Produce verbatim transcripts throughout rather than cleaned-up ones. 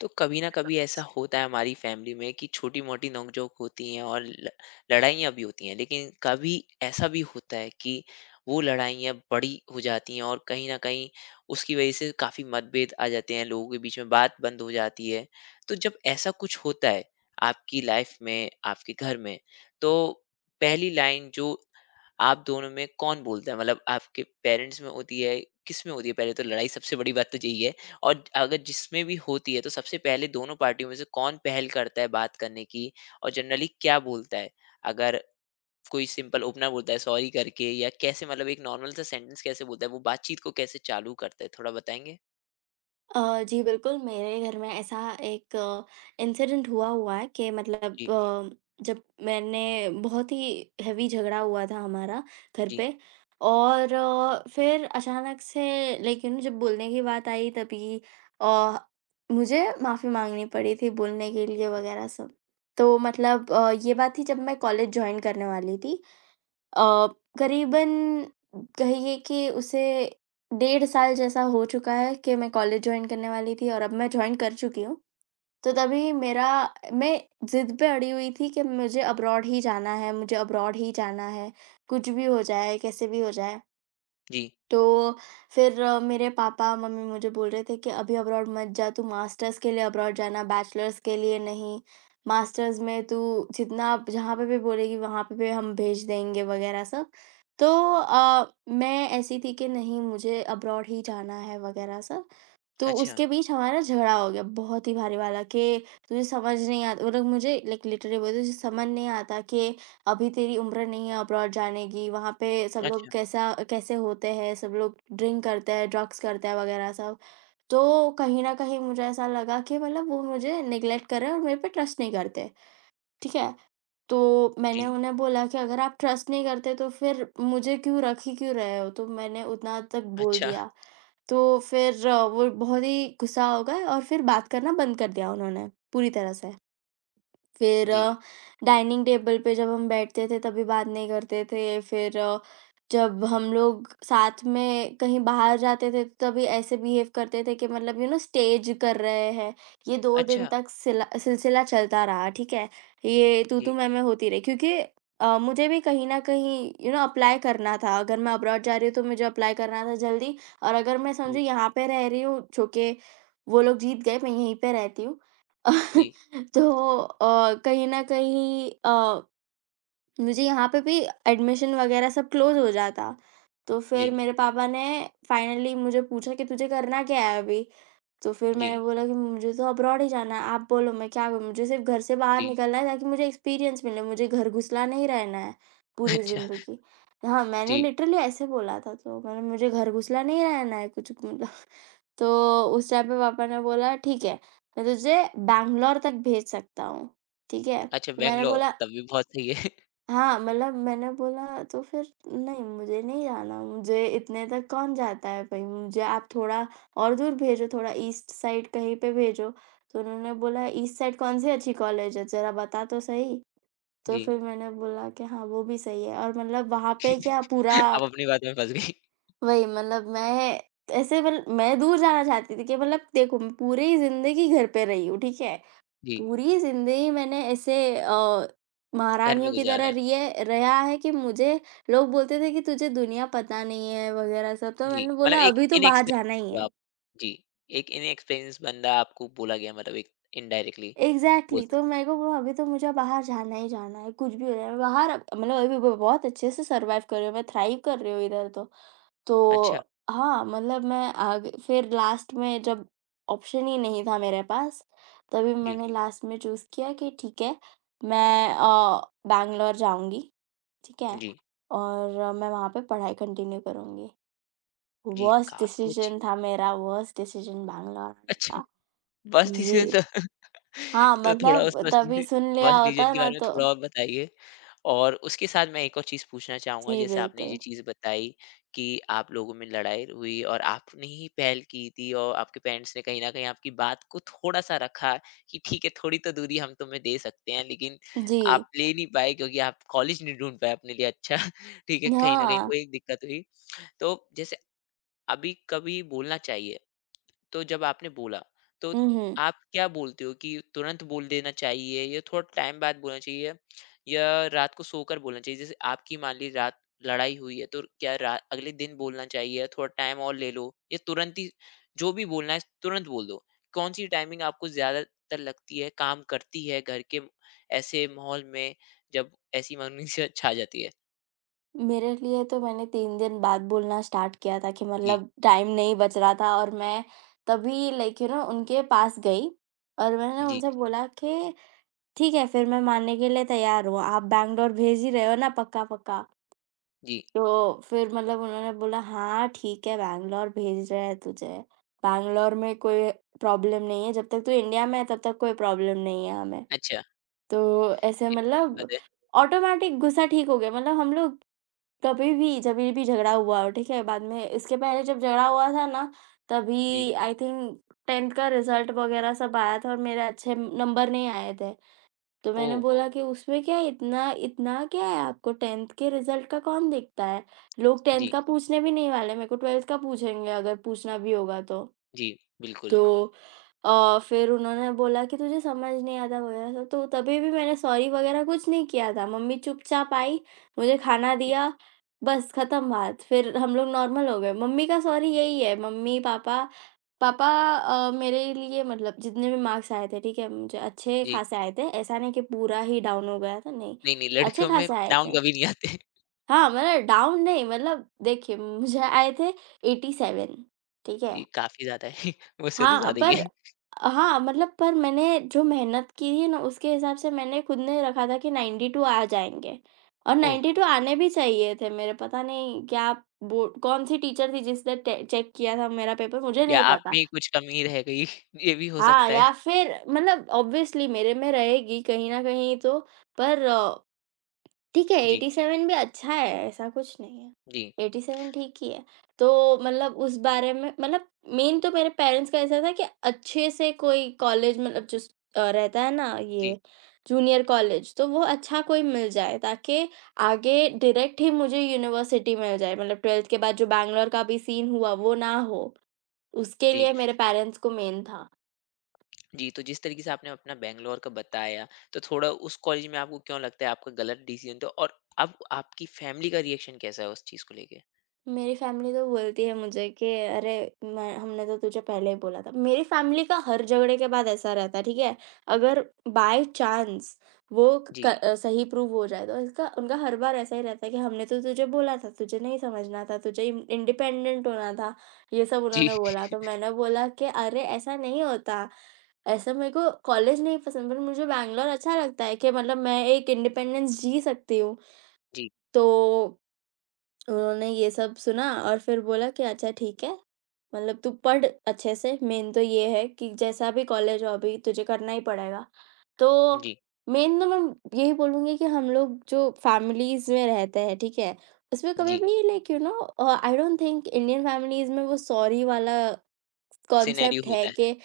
तो कभी ना कभी ऐसा होता है हमारी फैमिली में कि छोटी मोटी नोकझोंक होती हैं और ल- लड़ाइयाँ भी होती हैं, लेकिन कभी ऐसा भी होता है कि वो लड़ाइयाँ बड़ी हो जाती हैं और कहीं ना कहीं उसकी वजह से काफ़ी मतभेद आ जाते हैं लोगों के बीच में, बात बंद हो जाती है। तो जब ऐसा कुछ होता है आपकी लाइफ में, आपके घर में, तो पहली लाइन जो आप दोनों में कौन बोलता है, मतलब आपके पेरेंट्स में होती है, किस में होती है पहले तो लड़ाई? सबसे बड़ी बात तो यही है। और अगर जिसमें भी होती है तो सबसे पहले दोनों पार्टियों में से कौन पहल करता है बात करने की और जनरली क्या बोलता है? अगर कोई सिंपल ओपनर बोलता है सॉरी करके, या कैसे, मतलब एक नॉर्मल सा सेंटेंस कैसे बोलता है, वो बातचीत को कैसे चालू करता है, थोड़ा बताएंगे? अ, जी बिल्कुल, मेरे घर में ऐसा एक इंसिडेंट हुआ हुआ है कि मतलब जी। अ, जब मैंने बहुत ही हेवी झगड़ा हुआ था हमारा घर जी। पे। और अ, फिर अचानक से लाइक यू नो जब बोलने की बात आई तभी अ, मुझे माफ़ी माँगनी पड़ी थी बोलने के लिए वगैरह सब। तो मतलब अ, ये बात थी जब मैं कॉलेज जॉइन करने वाली थी। अ, करीबन कहिए कि उसे डेढ़ साल जैसा हो चुका है कि मैं कॉलेज जॉइन करने वाली थी और अब मैं जॉइन कर चुकी हूँ। तो तभी मेरा मैं ज़िद पे अड़ी हुई थी कि मुझे अब्रॉड ही जाना है, मुझे अब्रॉड ही जाना है, कुछ भी हो जाए, कैसे भी हो जाए। जी। तो फिर अ, मेरे पापा-मम्मी मुझे बोल रहे थे कि अभी अब्रॉड मत जा, तू मास्टर्स के लिए अब्रॉड जाना, बैचलर्स के लिए नहीं। मास्टर्स में तू जितना आप जहाँ पे भी बोलेगी वहाँ पे भी हम भेज देंगे वगैरह सब। तो अ, मैं ऐसी थी कि नहीं मुझे अब्रॉड ही जाना है वगैरह सब। तो अच्छा। उसके बीच हमारा झगड़ा हो गया बहुत ही भारी वाला कि तुझे समझ नहीं आता। वो लोग मुझे लाइक लिटरली बोलते तुझे समझ नहीं आता कि अभी तेरी उम्र नहीं है अब्रॉड जाने की। वहाँ पे सब लोग अच्छा। कैसा कैसे होते हैं, सब लोग ड्रिंक करते हैं, ड्रग्स करते हैं वगैरह सब। तो कहीं ना कहीं मुझे ऐसा लगा कि मतलब वो मुझे निगलेक्ट कर रहे हैं और मेरे पे ट्रस्ट नहीं करते, ठीक है। तो मैंने जी। उन्हें बोला कि अगर आप ट्रस्ट नहीं करते तो फिर मुझे क्यों रख ही क्यों रहे हो। तो मैंने उतना तक बोल अच्छा। दिया। तो फिर अ, वो बहुत ही गुस्सा हो गए और फिर बात करना बंद कर दिया उन्होंने पूरी तरह से। फिर जी। अ, डाइनिंग टेबल पे जब हम बैठते थे तभी बात नहीं करते थे। फिर अ, जब हम लोग साथ में कहीं बाहर जाते थे तो तभी ऐसे बिहेव करते थे कि मतलब यू नो स्टेज कर रहे हैं। ये दो दिन अच्छा। तक सिला सिलसिला चलता रहा, ठीक है? ये जी। तू-तू मैं-मैं होती रही क्योंकि अ, मुझे भी कहीं न कहीं यू नो अप्लाई करना था। अगर मैं अब्रॉड जा रही हूँ तो मुझे अप्लाई करना था जल्दी। और अगर मैं जी। समझो यहाँ पे रह रही हूँ जो कि वो लोग जीत गए, मैं यहीं पे रहती हूँ। जी। तो अ, कहीं न कहीं अ, मुझे यहाँ पे भी एडमिशन वगैरह सब क्लोज़ हो जाता। तो फिर जी। मेरे पापा ने फाइनली मुझे पूछा कि तुझे करना क्या है अभी? तो फिर जी। मैंने बोला कि मुझे तो अब्रॉड ही जाना है। आप बोलो मैं क्या करूँ? मुझे सिर्फ़ घर से बाहर जी। निकलना है ताकि मुझे एक्सपीरियंस मिले, मुझे घर घुसला नहीं रहना है पूरी अच्छा। ज़िंदगी। हाँ, मैंने जी। लिटरली ऐसे बोला था तो मैंने मुझे घर घुसला नहीं रहना है कुछ। तो उस टाइम पे पापा ने बोला, ठीक है, मैं तुझे बैंगलोर तक भेज सकता हूँ, ठीक है? अच्छा, तो मैंने बैंगलोर बोला तब भी बहुत सही है। हाँ। मतलब मैंने बोला तो फिर नहीं, मुझे नहीं जाना, मुझे इतने तक कौन जाता है भाई, मुझे आप थोड़ा और दूर भेजो, थोड़ा ईस्ट साइड कहीं पे भेजो। तो उन्होंने बोला ईस्ट साइड कौन-सी अच्छी कॉलेज है, ज़रा बता तो सही। तो जी। फिर मैंने बोला कि हाँ, वो भी सही है और मतलब वहाँ पे क्या पूरा आप अपनी बात में फंस गई। वही मतलब मैं ऐसे मतलब मैं दूर जाना चाहती थी कि मतलब देखो मैं पूरी ज़िंदगी घर पे रही हूँ, ठीक है? जी, पूरी ज़िंदगी मैंने ऐसे अ, घर में महारानियों की गुजारा तरह है। रिए रहा है कि मुझे लोग बोलते थे कि तुझे दुनिया पता नहीं है वगैरह सब। तो जी, मैंने मतलब बोला एक अभी तो बाहर जाना इनएक्सपीरियंस ही हो है। आप। जी, एक इनएक्सपीरियंस बंदा आपको बोला गया, मतलब एक इनडायरेक्टली बोल एग्ज़ैक्टली तो सकते। मेरे को वो अभी तो मुझे बाहर जाना ही जाना है, कुछ भी हो जाए, मैं बाहर अब- मतलब अभी ब बहुत अच्छे से सर्वाइव कर रही हूँ, मैं थ्राइव कर रही हूँ इधर तो। तो अच्छा। हाँ, मतलब मैं आगे फिर लास्ट में जब ऑप्शन ही नहीं था मेरे पास, तभी जी। मैंने लास्ट में चूज़ किया कि ठीक है, मैं अ, बैंगलोर जाऊँगी, ठीक है? जी। और मैं वहाँ पे पढ़ाई कंटिन्यू करूँगी। जी, वर्स्ट काफ़ी अच्छी। डिसीज़न था मेरा, वर्स्ट डिसीज़न बैंगलोर आने अच्छा, का। फर्स्ट डिसीज़न जी। था। हाँ, तो थोड़ा उस मतलब बस तभी सुन बस लिया रीजन होता के ना बारे में तो। थोड़ा और बताइए? और उसके साथ मैं एक और चीज़ पूछना चाहूँगा। जी, जैसे आपने ये बिल्कुल। चीज़ बताई कि आप लोगों में लड़ाई हुई और आपने ही पहल की थी और आपके पेरेंट्स ने कहीं न कहीं आपकी बात को थोड़ा-सा रखा कि ठीक है, थोड़ी तो दूरी हम तुम्हें दे सकते हैं, लेकिन जी। आप ले नहीं पाए क्योंकि आप कॉलेज नहीं ढूँढ पाए अपने लिए अच्छा। ठीक है, कहीं न कहीं हाँ। वो एक दिक्कत हुई। तो जैसे, अभी कभी बोलना चाहिए? तो जब आपने बोला, तो हुँ, हुँ। आप क्या बोलते हो कि तुरंत बोल देना चाहिए या थोड़ा टाइम बाद बोलना चाहिए या रात को सोकर बोलना चाहिए? जैसे आपकी मान लीजिए रात लड़ाई हुई है, तो क्या रा अगले दिन बोलना चाहिए या थोड़ा टाइम और ले लो या तुरंत ही जो भी बोलना है तुरंत बोल दो? कौन-सी टाइमिंग आपको ज़्यादातर लगती है, काम करती है घर के ऐसे माहौल में जब ऐसी मायूसियत छा जाती है? मेरे लिए तो मैंने तीन दिन बाद बोलना स्टार्ट किया था कि जी। मतलब टाइम नहीं बच रहा था और मैं तभी लाइक यू नो उनके पास गई और मैंने जी। उनसे बोला कि ठीक है, फिर मैं मानने के लिए तैयार हूँ, आप बैंगलोर भेज ही रहे हो ना पक्का पक्का। जी। तो फिर मतलब उन्होंने बोला हाँ, ठीक है, बैंगलोर भेज रहे हैं तुझे, बैंगलोर में कोई प्रॉब्लम नहीं है, जब तक तू इंडिया में है तब तक कोई प्रॉब्लम नहीं है हमें। अच्छा, तो ऐसे ये अच्छी मतलब बात है। ऑटोमैटिक गुस्सा ठीक हो गया। मतलब हम लोग कभी भी जभी भी झगड़ा हुआ हो, ठीक है? बाद में इसके पहले जब झगड़ा हुआ था ना, जी। तभी आई थिंक टेंथ का रिज़ल्ट वग़ैरह सब आया था और मेरे अच्छे नंबर नहीं आए थे। तो मैंने ओह! बोला कि उसमें क्या है, इतना इतना क्या है, आपको टेंथ के रिज़ल्ट का कौन देखता है? लोग टेंथ जी, का पूछने भी नहीं वाले, मेरे को ट्वेल्थ का पूछेंगे अगर पूछना भी होगा तो। जी, बिल्कुल। तो अ, फिर उन्होंने बोला कि तुझे समझ नहीं आता वगैरह सब। तो तभी भी मैंने सॉरी वगैरह कुछ नहीं किया था। मम्मी चुपचाप आई, मुझे खाना जी। दिया, बस खत्म बात। फिर हम लोग नॉर्मल हो गए। मम्मी का सॉरी यही है। मम्मी, पापा पापा अ, मेरे लिए मतलब जितने भी मार्क्स आए थे, ठीक है, मुझे अच्छे जी। खासे आए थे। ऐसा नहीं कि पूरा ही डाउन हो गया था, नहीं, नहीं, नहीं, अच्छे लड़कियों में खासे आए डाउन थे। कभी नहीं आते। हाँ, मतलब डाउन नहीं, मतलब देखिए मुझे आए थे एटी सेवन, ठीक है? जी, काफ़ी ज़्यादा है। मुझसे तो हाँ, ज़्यादा पर ही है। हाँ, मतलब पर मैंने जो मेहनत की है ना, उसके हिसाब से मैंने खुद ने रखा था कि नाइंटी टू आ जाएँगे और ओह! नाइंटी टू आने भी चाहिए थे मेरे। पता नहीं क्या बो कौन-सी टीचर थी जिसने टे चेक किया था मेरा पेपर, मुझे या नहीं आप में पता। ही कुछ कमी रह गई, ये भी हो हाँ, सकता है। या फिर मतलब ऑब्वियसली मेरे में रहेगी कहीं न कहीं तो। पर ठीक है, जी, एटी सेवन भी अच्छा है, ऐसा कुछ नहीं है। जी, एटी सेवन ठीक ही है। तो मतलब उस बारे में मतलब मेन तो मेरे पेरेंट्स का ऐसा था कि अच्छे से कोई कॉलेज मतलब जो स अ, रहता है ना जी, ये जूनियर कॉलेज, तो वो अच्छा कोई मिल जाए ताकि आगे डायरेक्ट ही मुझे यूनिवर्सिटी मिल जाए। मतलब ट्वेल्थ के बाद जो बैंगलोर का भी सीन हुआ, वो ना हो। उसके जी, लिए मेरे पेरेंट्स को मेन था। जी। तो जिस तरीके से आपने अपना बैंगलोर का बताया, तो थोड़ा उस कॉलेज में आपको क्यों लगता है आपका गलत डिसीज़न था और अब आपकी फैमिली का रिएक्शन कैसा है उस चीज़ को लेके? मेरी फैमिली तो बोलती है मुझे कि अरे मैं हमने तो तुझे पहले ही बोला था। मेरी फैमिली का हर झगड़े के बाद ऐसा रहता है, ठीक है? अगर बाय चांस वो क जी, अ, सही प्रूव हो जाए तो इसका उनका हर बार ऐसा ही रहता है कि हमने तो तुझे बोला था, तुझे नहीं समझना था, तुझे इन इंडिपेंडेंट होना था, ये सब जी, उन्होंने बोला। तो मैंने बोला कि अरे ऐसा नहीं होता। ऐसा मेरे को कॉलेज नहीं पसंद पर मुझे बैंगलोर अच्छा लगता है कि मतलब मैं एक इंडिपेंडेंस जी सकती हूँ। जी, तो उन्होंने ये सब सुना और फिर बोला कि अच्छा, ठीक है, मतलब तू पढ़ अच्छे से, मेन तो ये है कि जैसा भी कॉलेज हो अभी तुझे करना ही पड़ेगा। तो जी, मेन तो मैं यही बोलूँगी कि हम लोग जो फैमिलीज़ में रहते हैं, ठीक है? उसमें कभी जी। भी like you know uh, I don't think Indian families में वो सॉरी वाला सिनेरियो कॉन्सेप्ट है होता है। कि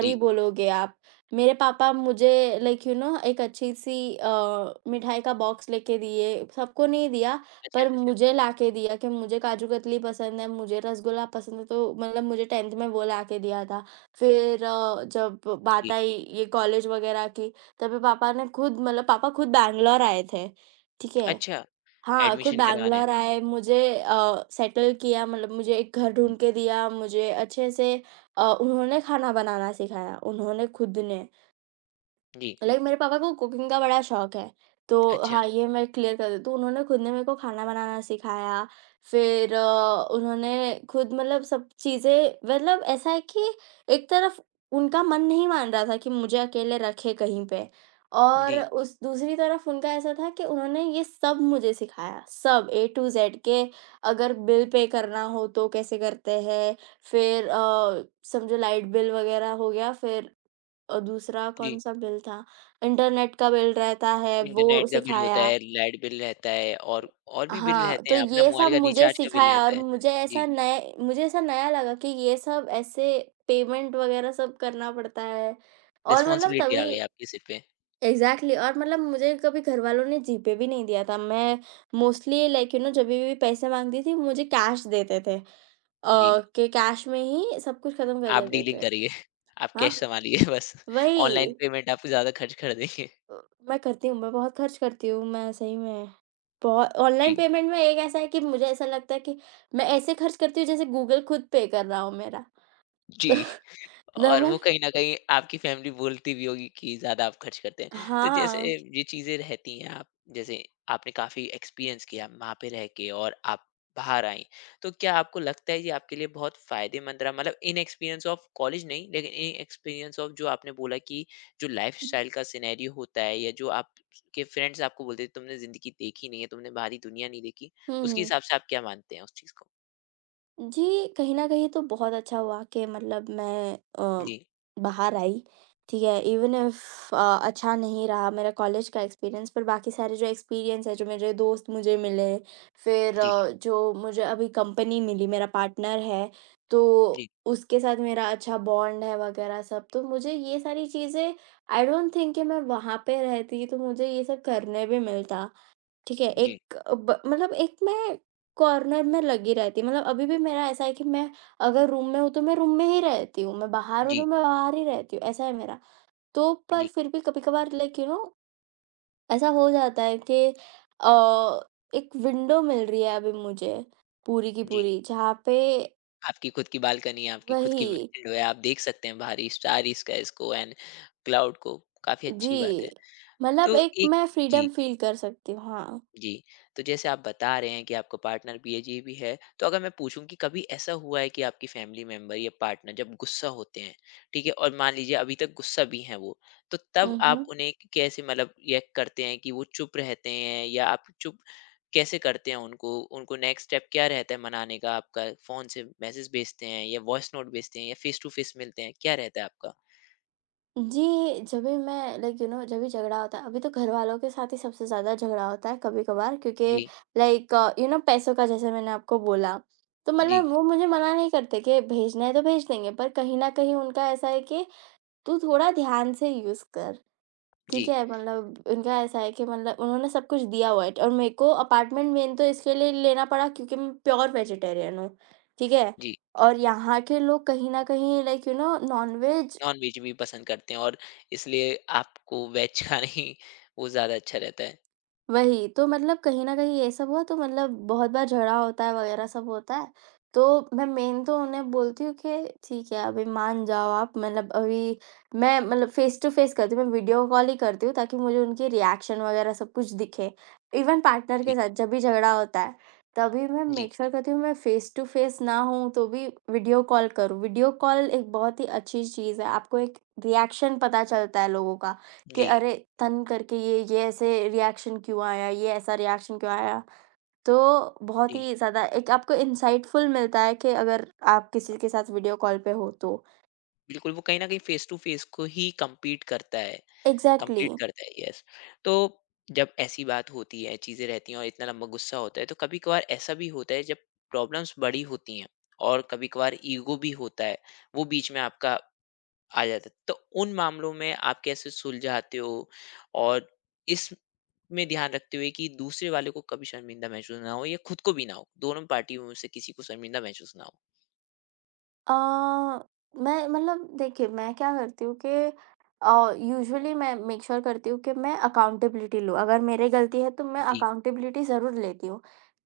जी। बोलोगे आप। मेरे पापा मुझे लाइक यू नो एक अच्छी-सी अ, मिठाई का बॉक्स लेके दिए, सबको नहीं दिया अच्छा। पर अच्छा। मुझे लाके दिया कि मुझे काजू कतली पसंद है, मुझे रसगुल्ला पसंद है तो मतलब मुझे टेंथ में वो लाके दिया था। फिर अ, जब बात जी। आई ये कॉलेज वगैरह की तभी पापा ने खुद मतलब पापा खुद बैंगलोर आए थे, ठीक है? अच्छा, हाँ, खुद एडमिशन करवाना है। बैंगलोर आए, मुझे अ, सेटल किया, मतलब मुझे एक घर जी, ढूँढ के दिया, मुझे अच्छे से अ, उन्होंने खाना बनाना सिखाया, उन्होंने खुद ने। जी, लाइक मेरे पापा को कुकिंग का बड़ा शौक है, तो अच्छा, हाँ, ये मैं क्लियर कर देती हूँ। उन्होंने खुद ने मेरे को खाना बनाना सिखाया। फिर अ, उन्होंने खुद मतलब सब चीज़ें मतलब ऐसा है कि एक तरफ उनका मन नहीं मान रहा था कि मुझे अकेले रखे कहीं पे, और जी, उस दूसरी तरफ उनका ऐसा था कि उन्होंने ये सब मुझे सिखाया, सब ए टू ज़ेड के। अगर बिल पे करना हो तो कैसे करते हैं, फिर अ, समझो लाइट बिल वगैरह हो गया, फिर अ, दूसरा जी। कौन-सा बिल था? इंटरनेट का बिल रहता है, वो इंटरनेट का बिल होता सिखाया। है, लाइट बिल रहता है और और भी बिल हाँ, रहते तो हैं, अपना ये मोबाइल सब का मुझे रिचार्ज का बिल सिखाया रहता और है। मुझे जी, ऐसा नए मुझे ऐसा नया लगा कि ये सब ऐसे पेमेंट वग़ैरह सब करना पड़ता है और मतलब रिस्पॉन्सिबिलिटी तभी आ गई अच्छा। आपके सिर पे। एग्ज़ैक्टली। और मतलब मुझे कभी घरवालों ने जीपे भी नहीं दिया था। मैं मोस्टली लाइक यू नो जभी भी पैसे माँगती थी, मुझे कैश देते थे, अ, जी, कि कैश में ही सब कुछ खत्म कर आप देते डीलिंग थे। करिए, आप हाँ, कैश सँभालिए बस। ऑनलाइन वही। पेमेंट आप ज़्यादा खर्च कर देंगे। अ, मैं करती हूँ, मैं बहुत खर्च करती हूँ, मैं सही में। बहुत ऑनलाइन जी। पेमेंट में एक ऐसा है कि मुझे ऐसा लगता है कि मैं ऐसे खर्च करती हूँ जैसे गूगल खुद पे कर रहा हो मेरा। तो जी। ना और मैं वो कहीं न कहीं आपकी फैमिली बोलती भी होगी कि ज़्यादा आप खर्च करते हैं। तो जैसे हाँ। ये चीज़ें रहती हैं आप, जैसे आपने काफ़ी एक्सपीरियंस किया वहाँ पे रह के और आप बाहर आईं। तो क्या आपको लगता है ये आपके लिए बहुत फ़ायदेमंद रहा? मतलब इन एक्सपीरियंस ऑफ कॉलेज नहीं, लेकिन इन एक्सपीरियंस ऑफ जो आपने बोला कि जो लाइफ़स्टाइल का सिनेरियो होता है, या जो आपके फ्रेंड्स आपको बोलते हैं तुमने ज़िंदगी देखी नहीं है, तुमने बाहरी दुनिया नहीं देखी। हुँ, उसके हुँ। हिसाब से आप क्या मानते हैं उस चीज़ को? जी, कहीं न कहीं तो बहुत अच्छा हुआ कि मतलब मैं अ, जी, बाहर आई, ठीक है? इवन इफ अ, अच्छा नहीं रहा मेरा कॉलेज का एक्सपीरियंस, पर बाकी सारे जो एक्सपीरियंस है, जो मेरे दोस्त मुझे मिले, फिर जी, अ, जो मुझे अभी कंपनी मिली, मेरा पार्टनर है, तो जी, उसके साथ मेरा अच्छा बॉन्ड है वगैरह सब। तो मुझे ये सारी चीज़ें आई डोंट थिंक कि मैं वहाँ पे रहती तो मुझे ये सब करने भी मिलता। ठीक है, जी, एक ब मतलब एक मैं कॉर्नर में लगी रहती हूँ, मतलब अभी भी मेरा ऐसा है कि मैं अगर रूम में हूँ, तो मैं रूम में ही रहती हूँ, मैं बाहर हूँ, तो जी, मैं बाहर ही रहती हूँ, ऐसा है मेरा। तो पर जी, फिर भी कभी-कभार लाइक यू नो ऐसा हो जाता है कि अ, एक विंडो मिल रही है अभी मुझे पूरी की जी। पूरी, जहाँ पे आपकी खुद की बालकनी है, आपकी खुद की वही। विंडो है, आप देख सकते हैं बाहरी स्टार स्काइज़ को एंड क्लाउड को, काफ़ी अच्छी जी, बात है। मतलब तो एक एक, मैं जी। फ्रीडम फ़ील कर सकती हूँ, हाँ। जी, तो जैसे आप बता रहे हैं कि आपका पार्टनर बीएजी भी है, तो अगर मैं पूछूँ कि कभी ऐसा हुआ है कि आपकी फैमिली मेंबर या पार्टनर जब गुस्सा होते हैं, ठीक है? और मान लीजिए अभी तक गुस्सा भी हैं वो, तो तब हुँ, आप हुँ। उन्हें कैसे, मतलब रिएक्ट करते हैं कि वो चुप रहते हैं या आप चुप कैसे करते हैं उनको? उनको नेक्स्ट स्टेप क्या रहता है मनाने का आपका? फ़ोन से मैसेज भेजते हैं या वॉइस नोट भेजते हैं या फेस टू फेस मिलते हैं, क्या रहता है आपका? जी, जब भी मैं लाइक यू नो जब भी झगड़ा होता है अभी तो घरवालों के साथ ही सबसे ज़्यादा झगड़ा होता है कभी-कभार, क्योंकि जी, लाइक यू नो पैसों का जैसे मैंने आपको बोला, तो जी, मतलब वो मुझे मना नहीं करते कि भेजना है तो भेज देंगे पर कहीं न कहीं उनका ऐसा है कि तू थोड़ा ध्यान से यूज़ कर, जी, ठीक है? मतलब उनका ऐसा है कि मतलब उन्होंने सब कुछ दिया हुआ है और मेरे को अपार्टमेंट में तो इसके लिए लेना पड़ा, क्योंकि मैं प्योर वेजिटेरियन हूँ, ठीक है? जी। और यहाँ के लोग कहीं न कहीं like you know non-veg non-veg भी पसंद करते हैं और इसलिए आपको वेज खाना ही वो ज़्यादा अच्छा रहता है। वही, तो मतलब कहीं न कहीं ये सब हुआ तो मतलब बहुत बार झगड़ा होता है वग़ैरह सब होता है। तो मैं मेन तो उन्हें बोलती हूँ कि ठीक है अभी मान जाओ आप, मतलब अभी मैं मतलब फ़ेस टू फ़ेस करती हूँ, मैं वीडियो कॉल ही करती हूँ ताकि मुझे उनकी रिएक्शन वग़ैरह सब कुछ दिखे। इवन पार्टनर जी, के साथ जब भी झगड़ा होता है, तभी मैं जी, मेक श्योर करती हूँ मैं फ़ेस टू फ़ेस ना हूँ तो भी वीडियो कॉल करूँ। वीडियो कॉल एक बहुत ही अच्छी चीज़ है, आपको एक रिएक्शन पता चलता है लोगों का। कि जी, अरे! तन करके ये ये ऐसे रिएक्शन क्यों आया, ये ऐसा रिएक्शन क्यों आया? तो बहुत जी। ही ज़्यादा एक आपको इनसाइटफुल मिलता है कि अगर आप किसी के साथ वीडियो कॉल पे हो तो। बिल्कुल, वो कहीं न कहीं फ़ेस टू फ़ेस को ही कम्पीट करता है, एग्ज़ैक्टली। कंप्लीट करता है, यस। तो जब ऐसी बात होती है, चीज़ें रहती हैं और इतना लंबा गुस्सा होता है, तो कभी-कभार ऐसा भी होता है जब प्रॉब्लम्स बड़ी होती हैं और कभी-कभार ईगो भी होता है, वो बीच में आपका आ जाता है। तो उन मामलों में आप कैसे सुलझाते हो? और इसमें ध्यान रखते हुए कि दूसरे वाले को कभी शर्मिंदा महसूस ना हो या खुद को भी ना हो, दोनों पार्टियों में से किसी को शर्मिंदा महसूस ना हो? अ, मैं मतलब देखिए मैं क्या करती हूँ कि अ, यूजुअली मैं मेक श्योर करती हूँ कि मैं अकाउंटेबिलिटी लूँ। अगर मेरी गलती है तो मैं जी, अकाउंटेबिलिटी ज़रूर लेती हूँ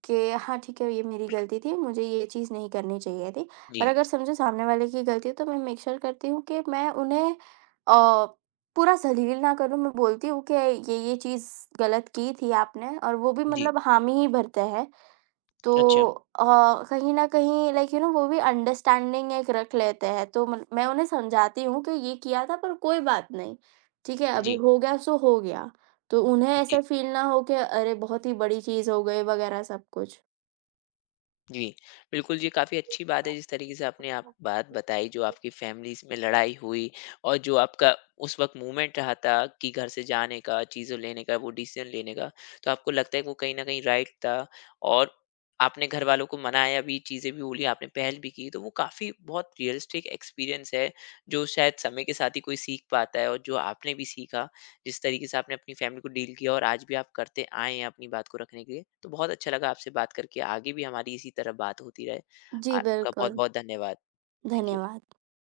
कि हाँ, ठीक है ये मेरी गलती थी, मुझे ये चीज़ नहीं करनी चाहिए थी। और जी, अगर समझो सामने वाले की गलती है तो मैं मेक श्योर करती हूँ कि मैं उन्हें अ, पूरा जलील ना करूँ। मैं बोलती हूँ कि ये, ये चीज़ गलत की थी आपने और वो भी जी। मतलब हामी ही भरते हैं। तो अच्छा, अ, कहीं न कहीं लाइक यू नो वो भी अंडरस्टैंडिंग एक रख लेते हैं, तो मल मैं उन्हें समझाती हूँ कि ये किया था पर कोई बात नहीं, ठीक है? अभी जी, हो गया सो हो गया। तो उन्हें जी। ऐसे फ़ील ना हो कि अरे! बहुत ही बड़ी चीज़ हो गई वगैरह सब कुछ। जी, बिल्कुल ये काफ़ी अच्छी बात है जिस तरीके से आपने आप बात बताई जो आपकी फैमिलीज़ में लड़ाई हुई और जो आपका उस वक़्त मूवमेंट रहा था कि घर से जाने का, चीज़ें लेने का, वो डिसीज़न लेने का। तो आपको लगता है कि वो कहीं न कहीं राइट था और आपने घरवालों को मनाया भी, चीज़ें भी बोली, आपने पहल भी की। तो वो काफ़ी बहुत रियलिस्टिक एक्सपीरियंस है जो शायद समय के साथ ही कोई सीख पाता है और जो आपने भी सीखा। जिस तरीके से आपने अपनी फैमिली को डील किया और आज भी आप करते आए हैं अपनी बात को रखने के लिए, तो बहुत अच्छा लगा आपसे बात करके। आगे भी हमारी इसी तरह बात होती रहे। जी, आपका बहुत बिल्कुल। बहुत धन्यवाद। Thank you. धन्यवाद।